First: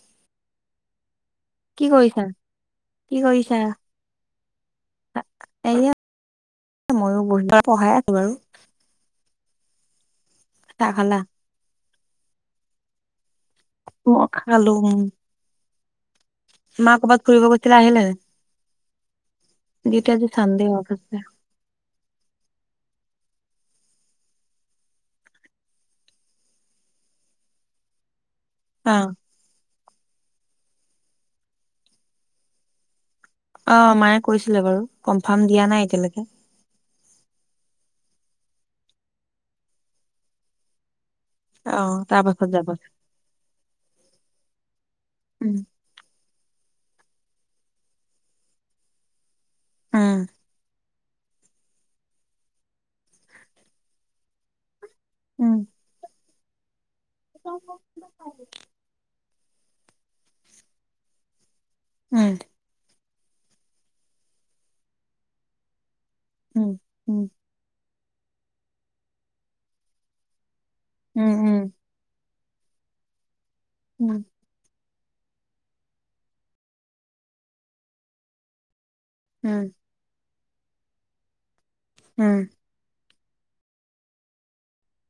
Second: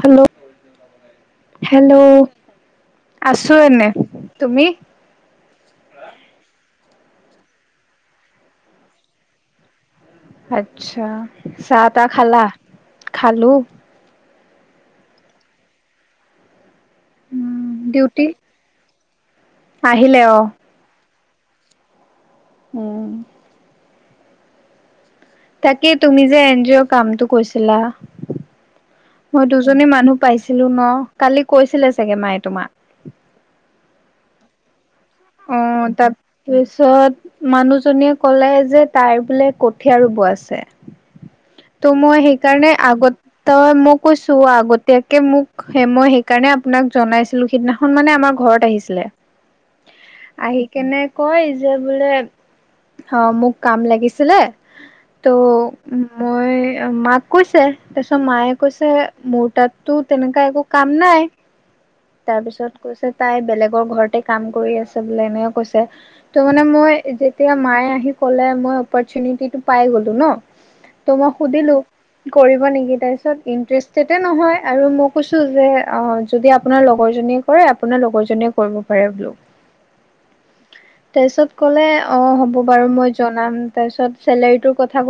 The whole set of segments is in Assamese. হেল্ল' কি হেল্ল'। কৰিছা? কি আছো কৰিছা? এনে তুমি। এইয়া ময়ো বহুতবাৰ পঢ়াই আছো বাৰু। চাহ আচ্ছা খালা? চাতা খালা। খালো উম খালো। মা কৰবাত ফুৰিব উম গৈছিলে আহিলে ডিউটি যেতিয়া আজি চানদে অ আছে। উ। তাকেই তুমি যে এন জি অৰ কামটো কৰিছিলা অ', মই দুজনী মানুহ। পাইছিলো ন কালি কৈছিলে চাগে মায়ে তোমাক। অ মায়ে কৈছিলে বাৰু। কনফাৰ্ম অ দিয়া নাই এতিয়ালৈকে। তাৰপিছত। মানুহজনীয়ে ক'লে যে তাই বোলে কঠীয়া ৰুব আছে। ত' অ', মই তাৰ পাছত যাব। সেইকাৰণে আগত মই কৈছো আগতীয়াকে উম, মোক মই সেইকাৰণে। আপোনাক জনাইছিলো সিদিনাখন মানে আমাৰ ঘৰত আহিছিলে উম, আহি কেনে। কয় যে বোলে অ মোক কাম লাগিছিলে। ত' উম। মই মাক কৈছে তাৰ পিছত মায়ে কৈছে মোৰ তাততো তেনেকা একো কাম নাই। উম, তাৰ পিছত কৈছে তাই বেলেগৰ ঘৰতে কাম কৰি আছে বুলি এনেও কৈছে। ত মানে উম, মই যেতিয়া মায়ে আহি কলে মই অপৰচুনিটিটো পাই গলো ন। ত উম, উম, মই সুধিলোঁ ইন্টাৰেষ্টেড উম, নহয় আৰু মোক। কৈছো যে অ যদি আপোনাৰ লগৰ জনীয়ে কৰে আপোনাৰ লগৰ জনীয়ে কৰিব। উম, তাৰিছত কলে অ উম, হ'ব বাৰু মই। জনাম তাৰ পিছত চেলাই কথা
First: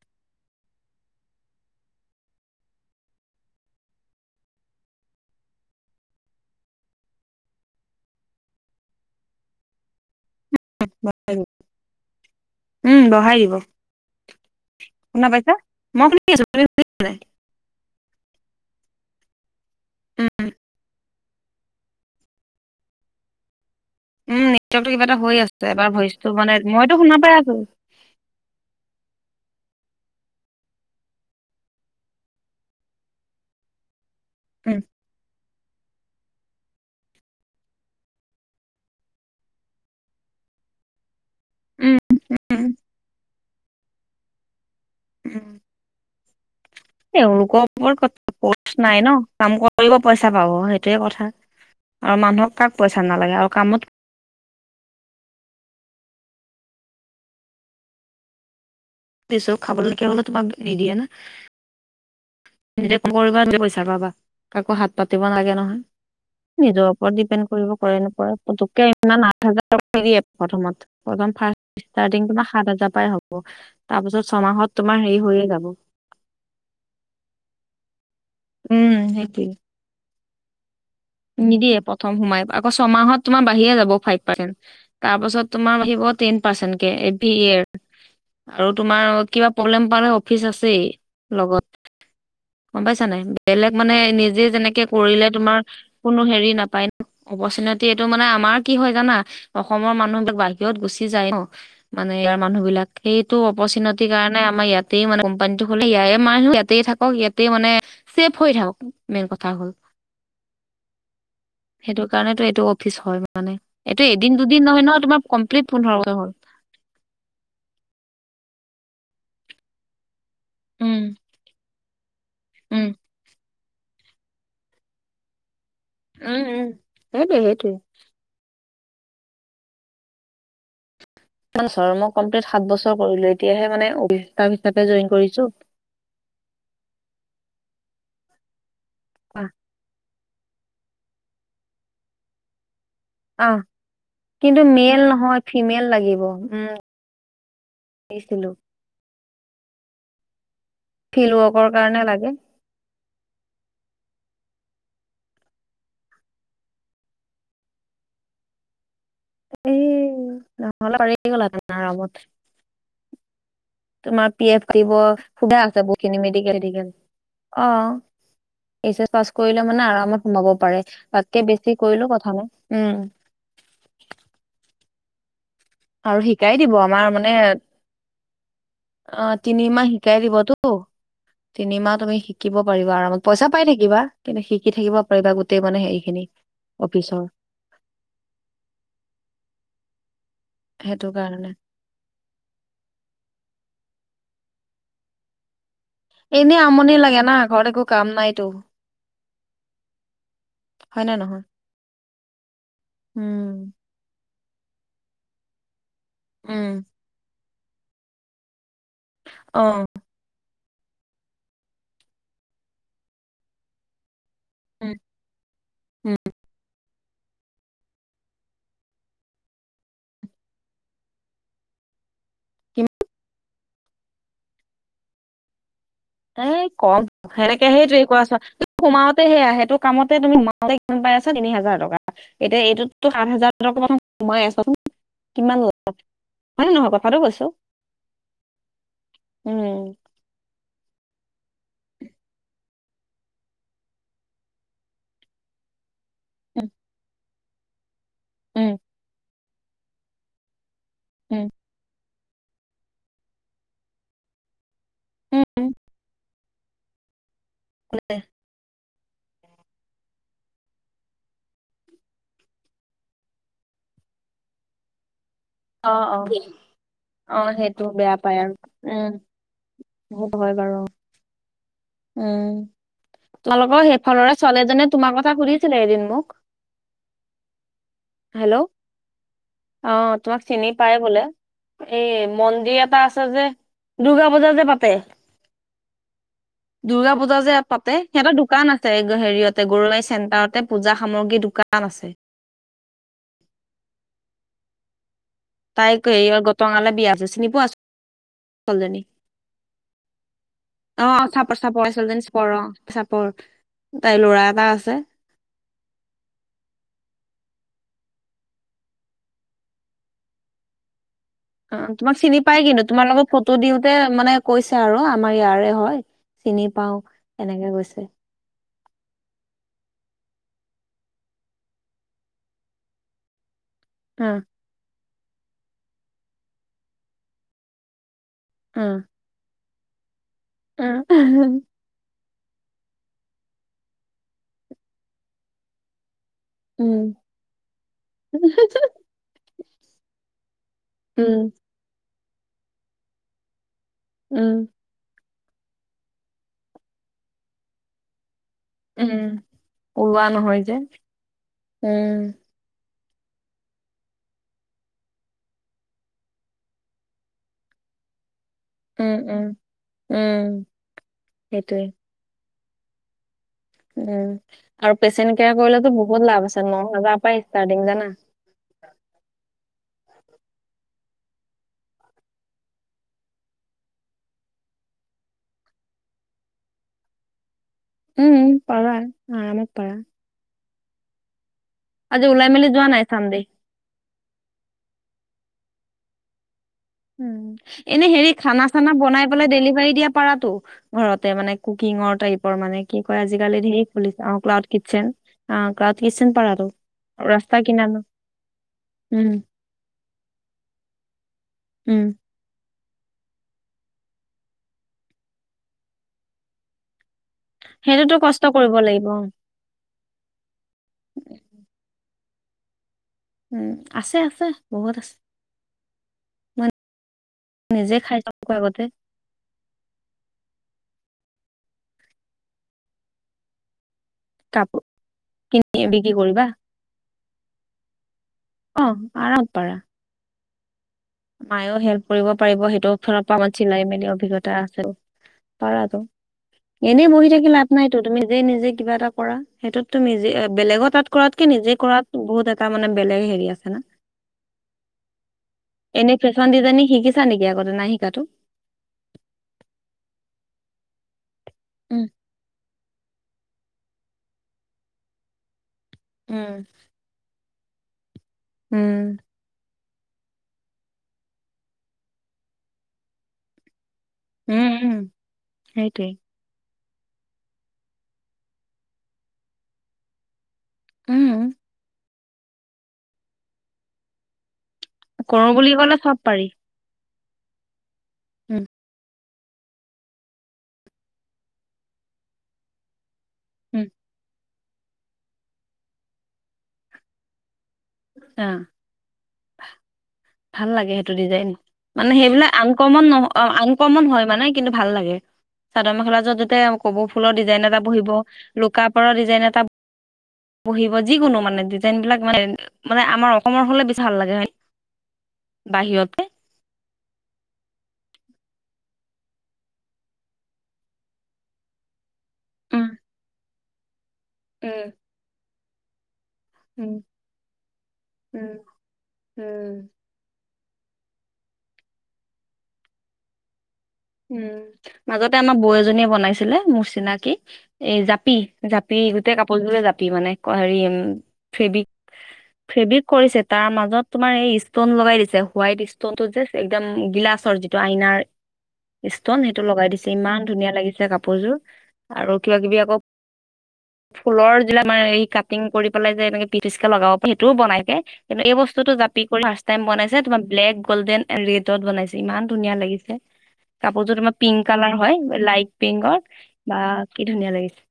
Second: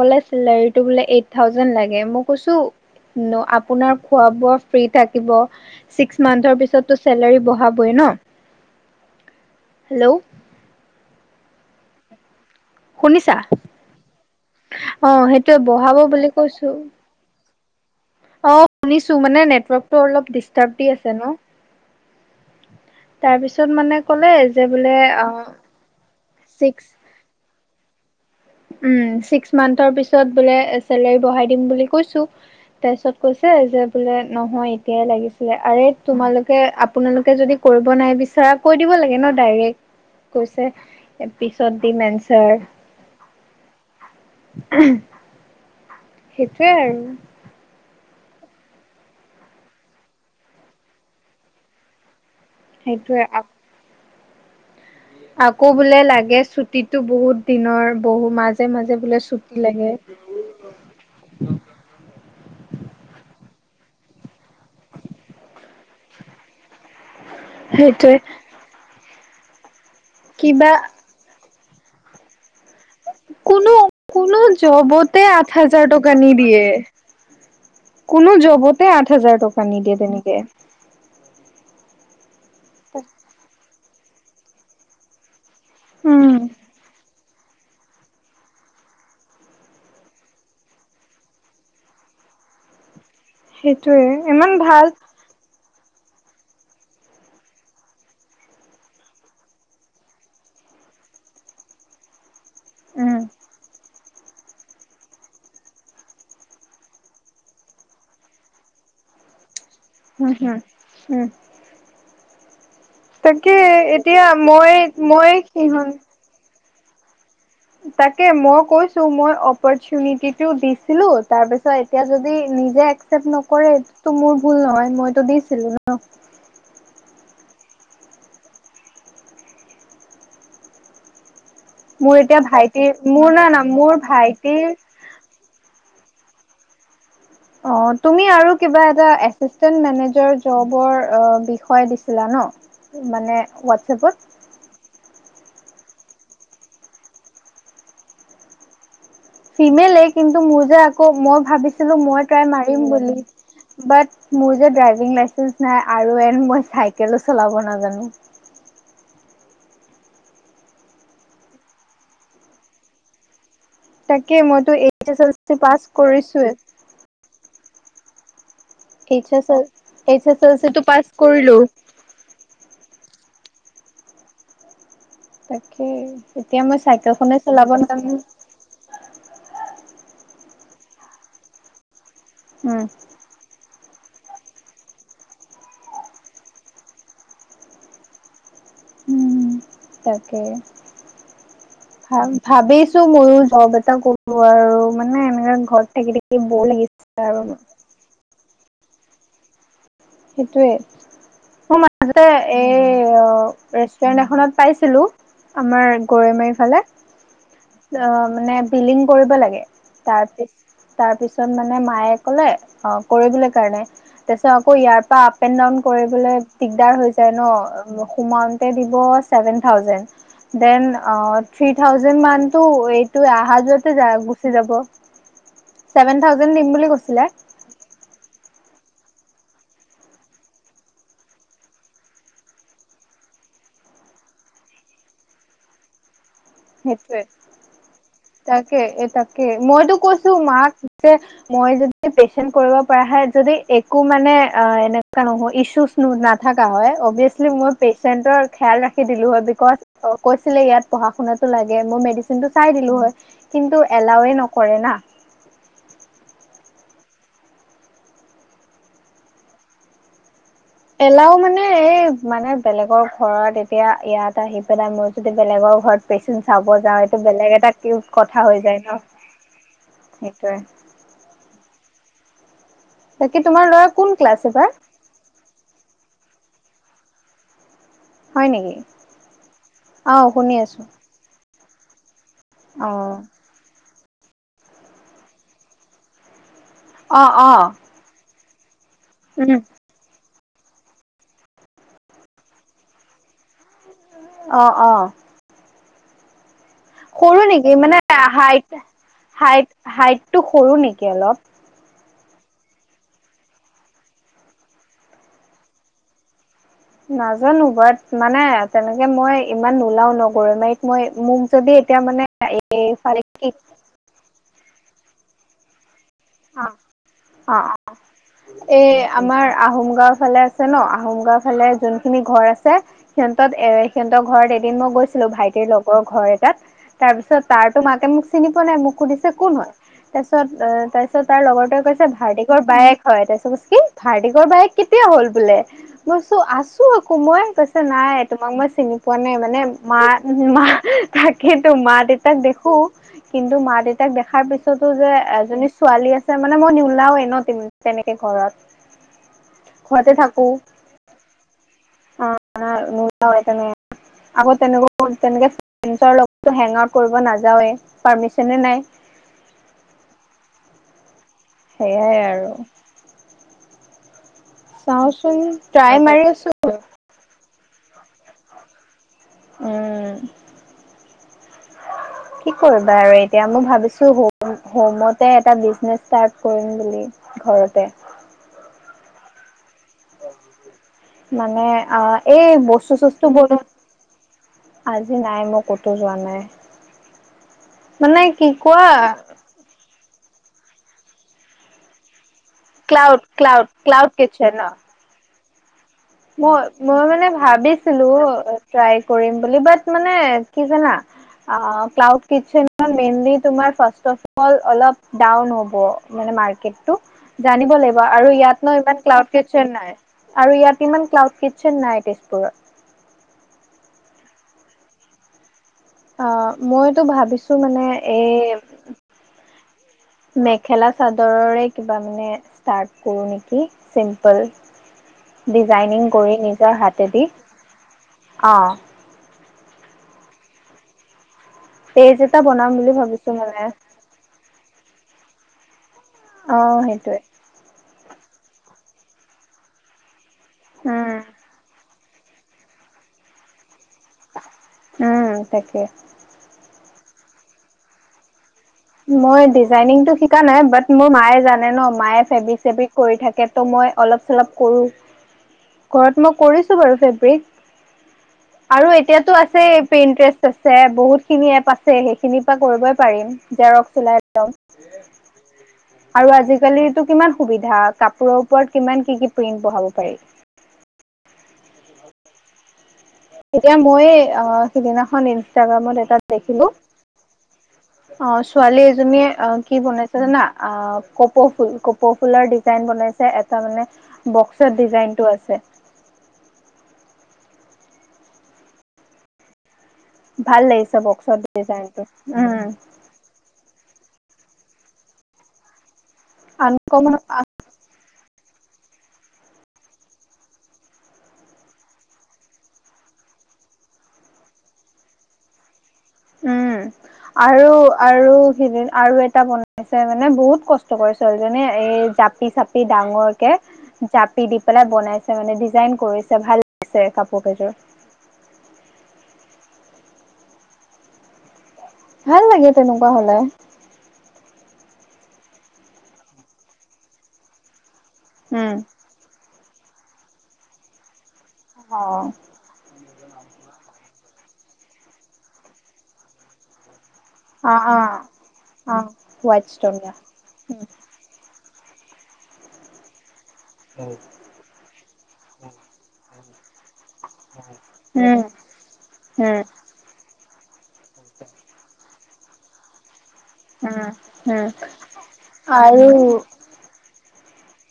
এই থাউজেন লাগে মই কৈছো। আপোনাৰ খোৱা বোৱা ফ্ৰী থাকিব ছিক্স মান্থৰ পিছতো চেলাৰী ব়াবইে ন। হেল্ল'। উম শুনিছা বঢ়াই দিব। অ শুনা পাইছা? সেইটোয়ে বঢ়াব মই বুলি শুনি আছো। তুমি কৈছো। অ শুনিছো মানে নেটৰ্কটো অলপ উম, ডষ্টাৰ দি আছে ন। তাৰ পিছত মানে কলে যে বোলে অ। ত মানে ছিক্স মইতো শুনা পাই আছো। উম চিক্স মামাৰ পৰা মানে চেলেৰু বঢ়াই দিম বুলি কইছো। তাৰপিছত কৈছে যে বোলে নহয় উম, এতিয়াই লাগিছিলে আৰে। তোমালোকে আপোনালোকে যদি কৰিব নাই বিচাৰ কৈ দিব লাগে ন ডাইৰেক্ট। কৈছে পিছত দি উম, মেনচাৰ। উম, [unintelligible] সেইটোৱে আৰু। এওঁলোকৰ কথা। পষ্ট নাই ন কাম কৰিব পইচা পাব সেইটোৱে কথা আৰু মানুহক। কাক পইচা সেইটোৱে নালাগে আৰু কামত। আকৌ বোলে লাগে ছুটি বহুত দিনৰ বহু মাজ। মাজে মাজে বোলে দিছো ছুটি লাগে। খাবলৈকে হলে তোমাক নিদিয়ে না নিজে ক কৰিব নিজ পইচা পাবা কাকো হাত পাতিব লাগে নহয় নিজৰ। ওপৰত ডপেণ্ড কৰিব প সেইটোৱে নপৰে পটে ইমান আঠ হাৰ কিবা প্ৰথ প্ৰথ ফ্ষ। ষ্টাৰ্টিং তোমাৰ। সাত হাজাৰ পৰাই হ'ব কোনো তাৰ পাছত কোনো ছমাহত তোমাৰ জবতে হেৰি হৈয়ে আঠ যাব। হাজাৰ টকা নিদিয়ে। কোনো জবতে উম আঠ হাজাৰ সেইটোয়ে টকা নি দিয়ে তেনেকে। নিদিয়ে প্ৰথম সোমাই আকৌ ছমাহত তোমাৰ বাহিে যাব ফাইভ পাৰ্চেন্ট তাৰ পাছত। তোমাৰ আহিব তিন উম। পাৰ্চেট কে। ৰ আৰু তোমাৰ কিবা প্ৰব্লেম পালে অফিচ আছেই লগত। গম পাইছা নাই বেলেগ মানে সেইটোয়ে নিজে ইমান যেনেকে ভাল কৰিলে তোমাৰ। কোনো হেৰি নাপায় ন অপৰচুনিটি এইটো মানে আমাৰ কি হয় জানা অসমৰ মানুহবিলাক বাহিৰত গুচি। মানে ইয়াৰ মানুহ বিলাক উম সেইটো অপচিনত সেই কাৰণে আমাৰ ইয়াতেই মানে কো্পানীতটো হলে ইয় মানহ ইয়াতেই থাকক ইয়াতেই মানে চছেফ হৈ থাকক মেইন কথা হ'ল উম হম উম কাৰণো এইটো অফিচ হয় মানে তাকে এইটো এতিয়া এদিন দুদিন মই নহয় ন তোমাৰ মই কমপ্লিট সিহত পোন্ধৰকৈ হ'ল তাকে মই কৈছো মই অপৰচুটি উম দিছিলো তাৰ পিছত এতিয়া যদি উম নিজে একচেপট ন কৰে এইটো মোৰ ভুল নহয় মইতো দিছিলো ন সেইট সেইটোৱে মই মোৰ এতিয়া কম্লিট সাত ভাইটিৰ বছৰ মোৰ কৰিলো না না এতিয়াহে মানে মোৰ অ ভাইটিৰ হিচাপে জইন কৰিছো অ তুমি আৰু কিবা এটা আহ এিে মে ষ্ট'ভৰ বিষয় দিছিলা ন মানে আহ হোৱাটছএপত কিন্তু মেল নহয় ফিমেল লাগিব উছিলো ফিমেলে কিন্তু মোৰ যে আকৌ মই ৱৰ্কৰ ভাবিছিলো কাৰণে মই লাগে তাই মাৰিম বুলি বাট মোৰ যে ড্ৰাইভিং লাইচেন্ঞ্চ নাই আৰু এন মই চাইকেলো চলাব নাজানো এই নহ'লে পাৰি গলা লগত তোমাৰ তাকে পি এফ মইতো দিব এইচ এছ এল চি সুধা আ পাছ বহুতখিনি কৰিছোৱে মেডিকেল অ H S pass S L কৰিলে মানে আৰামত এইচ এছ সোমাব এল চি টো পাৰে পাছ বাককে কৰিলো বেছি কৰিলেো কথা নাই উম তাকেই আৰু শিকাই এতিয়া দিব মই আমাৰ চাইকেল মানে খনে চলাব নামি অ তিনিমাহ শিকাই দিবতো তিনিমাহ তুমি শিকিব পাৰিবা আৰামত পইচা পাই থাকিব। শিকিবা কিন্তু শিকি থাকিব পাৰিবা গোটেই মানে হে খিনি অফিচৰ উম ভ সেইটো কাৰণে ভাবিছো ময়ো য এটা কৰো আৰু মানে এনেকে ঘৰত থাকি থাকি এনেই বৌ আমনি লাগে লাগিছে না আৰু ঘৰত একো কাম নাইতো হয় সেইটোৱে নে নহয় মোৰ এই উম ৰেষ্টুৰেণ্ট এখনত পাইছিলোঁ আমাৰ গৈ মাৰি ফালে উম অ মানে বিলিং কৰিব লাগে অ তাৰপিছত তাৰ পিছত মানে মায়ে কলে অ কৰিবলৈ কাৰণে তাৰপিছত আকৌ উম ইয়াৰ বা আপ এণ্ড ডাউন উম কৰিবলৈ দিগদাৰ হৈছে। [inaudible] যে মানুতটো এইটো অ যোৱাতে য গুচি যাব ছেভেন এ থাউজেণ্ড দিম বুলি কম কৈছিলে সেনেকে সেই তে কোৱাছ সোমাওতে সেয়া সেইটো কামতে তুমিমাওঁতে কিমান পাই আছা তিনি হাজাৰ টকা এতিয়া এইটোতো সাত হাজাৰ ট সোমাই আছোন কিমান ল সেইটোৱে তাকে তাকে মইতো উম কৈছো মাক মই যদি পেচণ্ট কৰিব পৰা হে যদি একো মানে অ এনেকুৱা নহয় ইছু নাথাককা উম হয় অভিয়াচলি মই পেচেণ্টৰ খেয়াল উম ৰাখি দিলো হয়। কৈছিলে ইয়াত পঢা শুন ল ম ম যন্তটো চাই দিলো হয় কিন্তু এলাওে নকৰে না। উম। হয় এলাও মানে এই মানে বেলেগৰ ঘৰত এতিয়া ইয়াত আহি পেলাই মোৰ যদি বেলেগৰ অ ঘৰত অ পেচেণ্ চাব যাওঁ সটো অ বেলেগ এটাউ কথা হৈ যায় ন। বহত হয় সেইটোয়ে বাৰু উম বাকী তোমাৰ তোমালোকৰ ল'ৰা কোন সেইফালৰে ক্লাছ এইবাৰ ছোৱালীজনীয়ে তোমাৰ কথা সুধিছিলে এদিন মুখ হয় হেল্ল' নেকি অ তোমাক শুনি চিনি আছো পায় বোলে? এই মন্দিৰ এটা অ', আছে যে দুূৰ্গা পূজা যে পাতে দুৰ্গা অ', পূজা যে অ', পাতে সিহঁতৰ দোকান আছে উম, হেৰিয়তে গৰুৱাই চেণ্টাৰত ততে পূজা সামগ্ৰী দোকান আছে অ অ তাইক হেৰি গটঙালে বিয়া আছে সৰু চিনি পোৱা? নেকি আছো মানে হাইট ছালজনী হাইট হাইটটো সৰু নেকি অলপ পৰ চাপল তাইৰ লৰা এটা আছে নাজানো বাট মানে তেনেকে মই ইমান নোলাও ন গৰৈ মাৰীত মই মোক যদি অ এতিয়া তোমাক মানে চিনি পাই কিন্তু তোমাৰ এইফালে লগত কি ফটো দিওঁতে মানে কৈছে আৰু আমাৰ ইয়াৰে হয় চিনি অ', পাও এনেকে অ', কৈছে? এই আমাৰ আহোম গাঁওৰ ফালে আছে ন আহোম গাঁওৰ ফালে যোনখিনি ঘৰ আছে সিহঁতত এ সিহঁতৰ অ ঘৰত এদিন মই গৈছিলো ভাইটিৰ লগৰ ঘৰ এটাত তাৰ পিছত তাৰতো মাকে মোক চিনি পোৱা নাই অ মোক খুধছে কোন হয় তাৰপিছত অ তাৰপিছত তাৰ লগৰটোৱে কৈছে ভাৰ্ট বাইে হয় ত কি ভাৰ্টিকৰ বায়েক কেতিয়া হ'ল বোলে। আছো আছো উম আকৌ মই কৈছে নাই তোমাক মই চিনি পোৱা নাই মানে মা মা উম তাকেতো মা দেউতাক দেখো কিন্তু মা দেউতাক দেখাৰ উম পিছতো যে এজনী ছোৱালী আছে মানে মই নওলাও এ ন তেনেকে ঘৰত উম ঘৰতে ওলোৱা থাকো নহয় যে উম ন এটা ন [inaudible] উম উম উম সেইটোৱে সেইয়াই আৰু উম আৰু চাওচোন পেচেণ্ট কেয়াৰ কৰিলেতো ট্ৰাই মাৰি বহুত আছো লাভ আছে ন হাজাৰ পৰাই ষ্টাৰ্টিং জানা উম কি কৰিবা আৰু এতিয়া মই ভাবিছো হ হমতে এটা বিজনেচ ষ্টাৰট কৰিম বুলি ঘ উম পাৰা আৰামত পাৰা মানে মান অ আজি ওলাই এই মেলি যোৱা বস্তু নাই চস্তু ব চানডে আজি নাই মোক কতো যোৱা নাই উ এনে মানে হেৰি কি খানা কোৱা চানা বনাই পেলাই ডেলিভাৰী দিয়া। পাৰা টো ঘৰতে মানে কুকিঙৰ টাইপ মানে কি ক্লাউড কয় আজিকালি ক্লাউড ধেৰ ক্লাউড খুলিছে আহ কিটচেন ক্লাউ ন কিটচন মই মই মানে কিনাৰত ভাবিছিলো ট্ৰাই উম কৰিম বুলি বাট মানে কি জানা। অ উম ক্লাউড কিটচেন মেইনলি তমাৰ ফাৰ্ষ্ট অফ অল অলপ ডাউন হ'ব মানে মাৰ্কেটটো জানিব লাগিব সেইটোতো আৰু কষ্ট ইয়াত কৰিব ন ইমান লাগিব ক্লাউড কিটচেন নাই আৰু ইয়াত ইমান ক্লাউড কিটচন নাই তেজপুৰত উম আছে আছে বহুত আছে অ মই মইতো ভাবিছো মানে নিজে খাই এই চাইছো আগতে খেলা চাদৰৰে কিবা মানে ষ্টাৰ্ট কৰোঁ নেকি? চিম্পল কাপোৰ কিনি ডিজাইনিং বিক্ৰী কৰি কৰিবা নিজৰ হাতেদি অ আৰগ পাৰা মায়েও হেল্প পেজ কৰিব এটা পাৰিব বনাম বুলি সেইটোৰও ফৰৰ ভাবিছো পৰা আাক মানে চিলাই মেলি অভিজ্ঞতা আছে পাৰাতো অ এনেই সেইটোৱে বহি থাকি লাভ নাইতো তুমি যেই নিজে কিবা এটা কৰা সেইটোতো নিজে বেলেগৰ উম তাত কৰাতকে নিজে কৰাত বহুত এটা মানে বেলেগ হেৰি আছে না। উম তাকে এনেই ফেশ্বন ডিজাইনিং শিকিছা নেকি আগতে নাই শিকাটো মই ডিজাইনিং টো শিকা নাই বাট মোৰ মায়ে জানে ন উম মায়ে ফেব্ৰিক চেব্ৰিক কৰি থাকে তো মই অলপ চলপ কৰোঁ। ঘৰত মই উম কৰিছোঁ বাৰু ফেব্ৰিক। আৰু উম এতিয়াতো আছে ইন্টাৰেষ্ট আছে বহুত খিনি এপ আছে সেইখিনিৰ পৰা কৰিবই পাৰিম জেৰক্স। উম উম সেইটোৱে [unintelligible] আৰু আজিকালি টো কিমান সুবিধা, কাপোৰৰ ওপৰত কিমান কি কি প্ৰিন্ট বহাব পাৰি। উম। এতিয়া মই সিদিনাখন কৰো বুলি ক'লে ইনষ্টাগ্ৰামত চব এটা পাৰি দেখিলো অ উম ছোৱালী এজনীয়ে অ কি বনাইছে জানা অ কপৌ ফুল, কপৌ ফুলৰ ডিজাইন বনাইছে এটা উম মানে বক্সত ডিজাইনটো আছে। আহ ভাল লাগে লাগিছে সেইটো বক্সত ডিজাইন, ডিজাইনটো মানে সেইবিলাক উম আনকমন নহ আন কমন হয় মানে কিন্তু ভাল লাগে। চাদৰ মেখেলা যত যেতিয়া কব আনকমন ফুলৰ ডিজাইন এটা বহিব, লুকা পাৰ ডিজাইন এটা বহিব যিকোনো মানে ডিজাইন বিলাক মানে মানে আমাৰ অসমৰ হ'লে বেছি ভাল লাগে হয় বাহিৰত উম। আৰু আৰু সেইদ আৰু এটা বনাইছে মানে বহুত কষ্ট কৰি ছোৱালীজনীয়ে এই জাপি চাপি উম ডাঙৰকে চাপি দি পেলাই উম বনাইছে মানে, ডিজাইন কৰিছে ভাল উম লাগিছে কাপোৰ কেইযোৰ। [inaudible] উম উম। ভাল লাগে তেনেকুৱা হলে। উম মাজতে আমাৰ বৌ এজনীয়ে বনাইছিলে মোৰচিনাকি, এই জা জি উম জাপি গোটেই কাপোৰ জোৰে জাপি মানে হেৰি ফেবিক অ ফেবিক কৰিছে তাৰ মাজত তোমাৰ এই ষ্টন লগাই দিছে হোৱাইট ষ্টন টো একদম গিলাচৰ অ যিটো অ আইনাৰ অ ষ্টন সেইটো হোৱাইট লগাই ষ্টন দিছে ইমান ধুনীয়া উম লাগিছে কাপোৰযোৰ। আৰু কিবা কিবি আকৌ [unintelligible] ফুলৰ যিলাক মানে এই কাটিং কৰি পেলাই যে এনেকে পিটিচকে লগাব প সেইটোও বনাইকে, উম কিন্তু এই বস্তুতো [unintelligible] উম। ফাৰ্ষ্ট টাইম বনাইছে, তোমাৰ ব্লেক গল্ডেন এণ্ড ৰেডত বনাইছে ইমান ধুনীয়া লাগিছে। উম কাপোৰযোৰ তোমাৰ পিংক উম কালাৰ হয় লাইট আৰু পিংকৰ। আ ধুনীয়া লাগিছে।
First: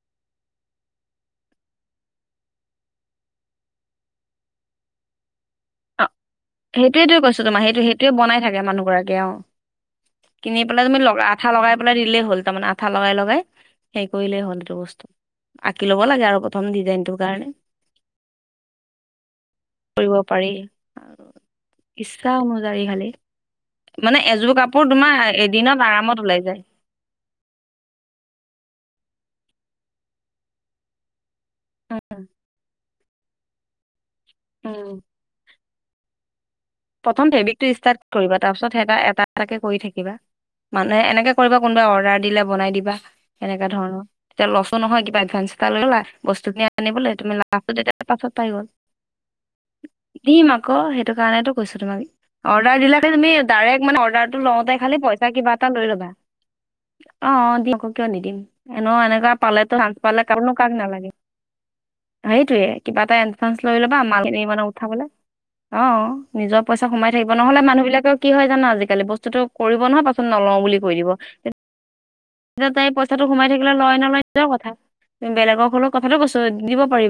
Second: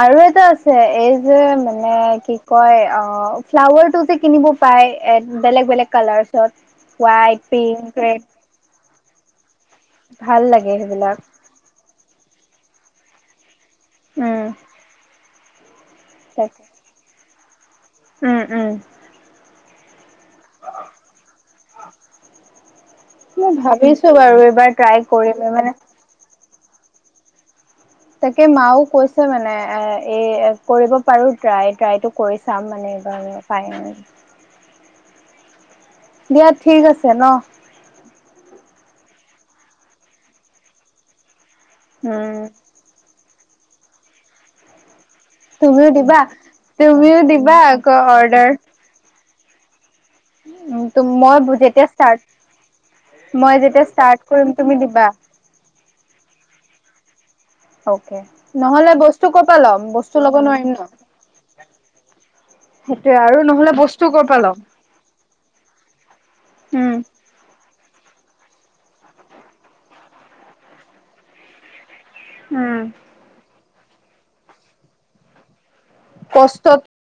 আৰু এটা আছে এই যে মানে কি কয় অ ফ্লাৱাৰটো যে কিনিব প পায় বেলেগ বেলেগ অ কালাৰ্চত সেইটোয়েতো কৈছো হোৱাইট তোমাৰ সেইটো পিংক সেইটোয়ে ৰেড বনাই থাকে মানুহ অ গৰাকীয়ে ভাল কিনি লাগে পেলাই তুমি লগ সেইবিলাক আঠা লগাই পেলাই দিলেই হ'ল তাৰমানে আঠা লগাই লগাই সেইৰি কৰিলেই উম হ'ল এইটো বস্তু। আঁকি ল'ব লাগে আৰু তাকে প্ৰথম ডিজাইনটোৰ কাৰণে। উম উম। কৰিব পাৰি, আৰু [inaudible] ইচ্ছা অনুযায়ী খালি মই ভাবিছো মানে বাৰু এযোৰ এইবাৰ কাপোৰ ট্ৰাই তোমাৰ কৰিম মানে এদিনত আৰামত ওলাই যায়। তাকে মাও কৈছে মানে এ এই কৰিব পাৰো ট্ৰাই ট্ৰাইটো কৰি চাম মানে এইবাৰ ফাইনেল। উম। বিয়াত প্ৰথম ফেব্ৰিকটো ষ্টাৰট কৰিবা, তাৰপিছত স এটা এটাকে কৰি থাকিবা। মানে এনেকে কৰিবা কোনোবা অৰ্ডাৰ উম দিলে বনাই দিবা, এনেকা ধৰণ এতিয়া লছো নহয় কিবা ফে এ তুমিও লৈলা দিবা বস্তুখিনি আনিবলৈ তুমিও তুমি দিবা লাভটো তেতি আকৌ পাছত অৰ্ডাৰ পাই গ'ল দিম আকৌ উ সেইটো কাৰণেতো। মই কৈছো যেতিয়া তোমাক, ষ্টাৰ্ট অৰ্ডাৰ দিলেে তুমি মই যেতিয়া ডাইৰেক্ট মানে ষ্টাৰ্ট অৰ্ডাৰটো কৰিম তুমি লওঁতে খালি দিবা পইচা কা এটা লৈ ল'বা। [unintelligible] অ অ, দিম আকৌ কিয় অকে নিদিম নহ'লে এনে বস্তু এনেকুৱা ক'ৰ পৰা ল'ম পালেতো সানস বস্তু পালে ল'ব কাৰোনো নোৱাৰিম কাক ন নালাগে। সেইটয়ে কিবা এটা সেইটোয়ে আৰু এনঞ্চ নহ'লে লৈ লবা বস্তু ক'ৰ মিন পৰা ল'ম মানে উঠাবলে অ। নিজৰ পইা উম সোমাই থাকিব নহলে মানুহ। কি হয় জানো আজিকালি বস্তুতটো কৰিব নহয় পাছত নলও বুলি কৈ দিব। তেতিয়া উম তাই পইচাটো সোমাই থাকিলে লয় নলয় নিজৰ কথা, বেলেগক হলেও কথাটো কৈছো কষ্টত দিব পাৰিবা।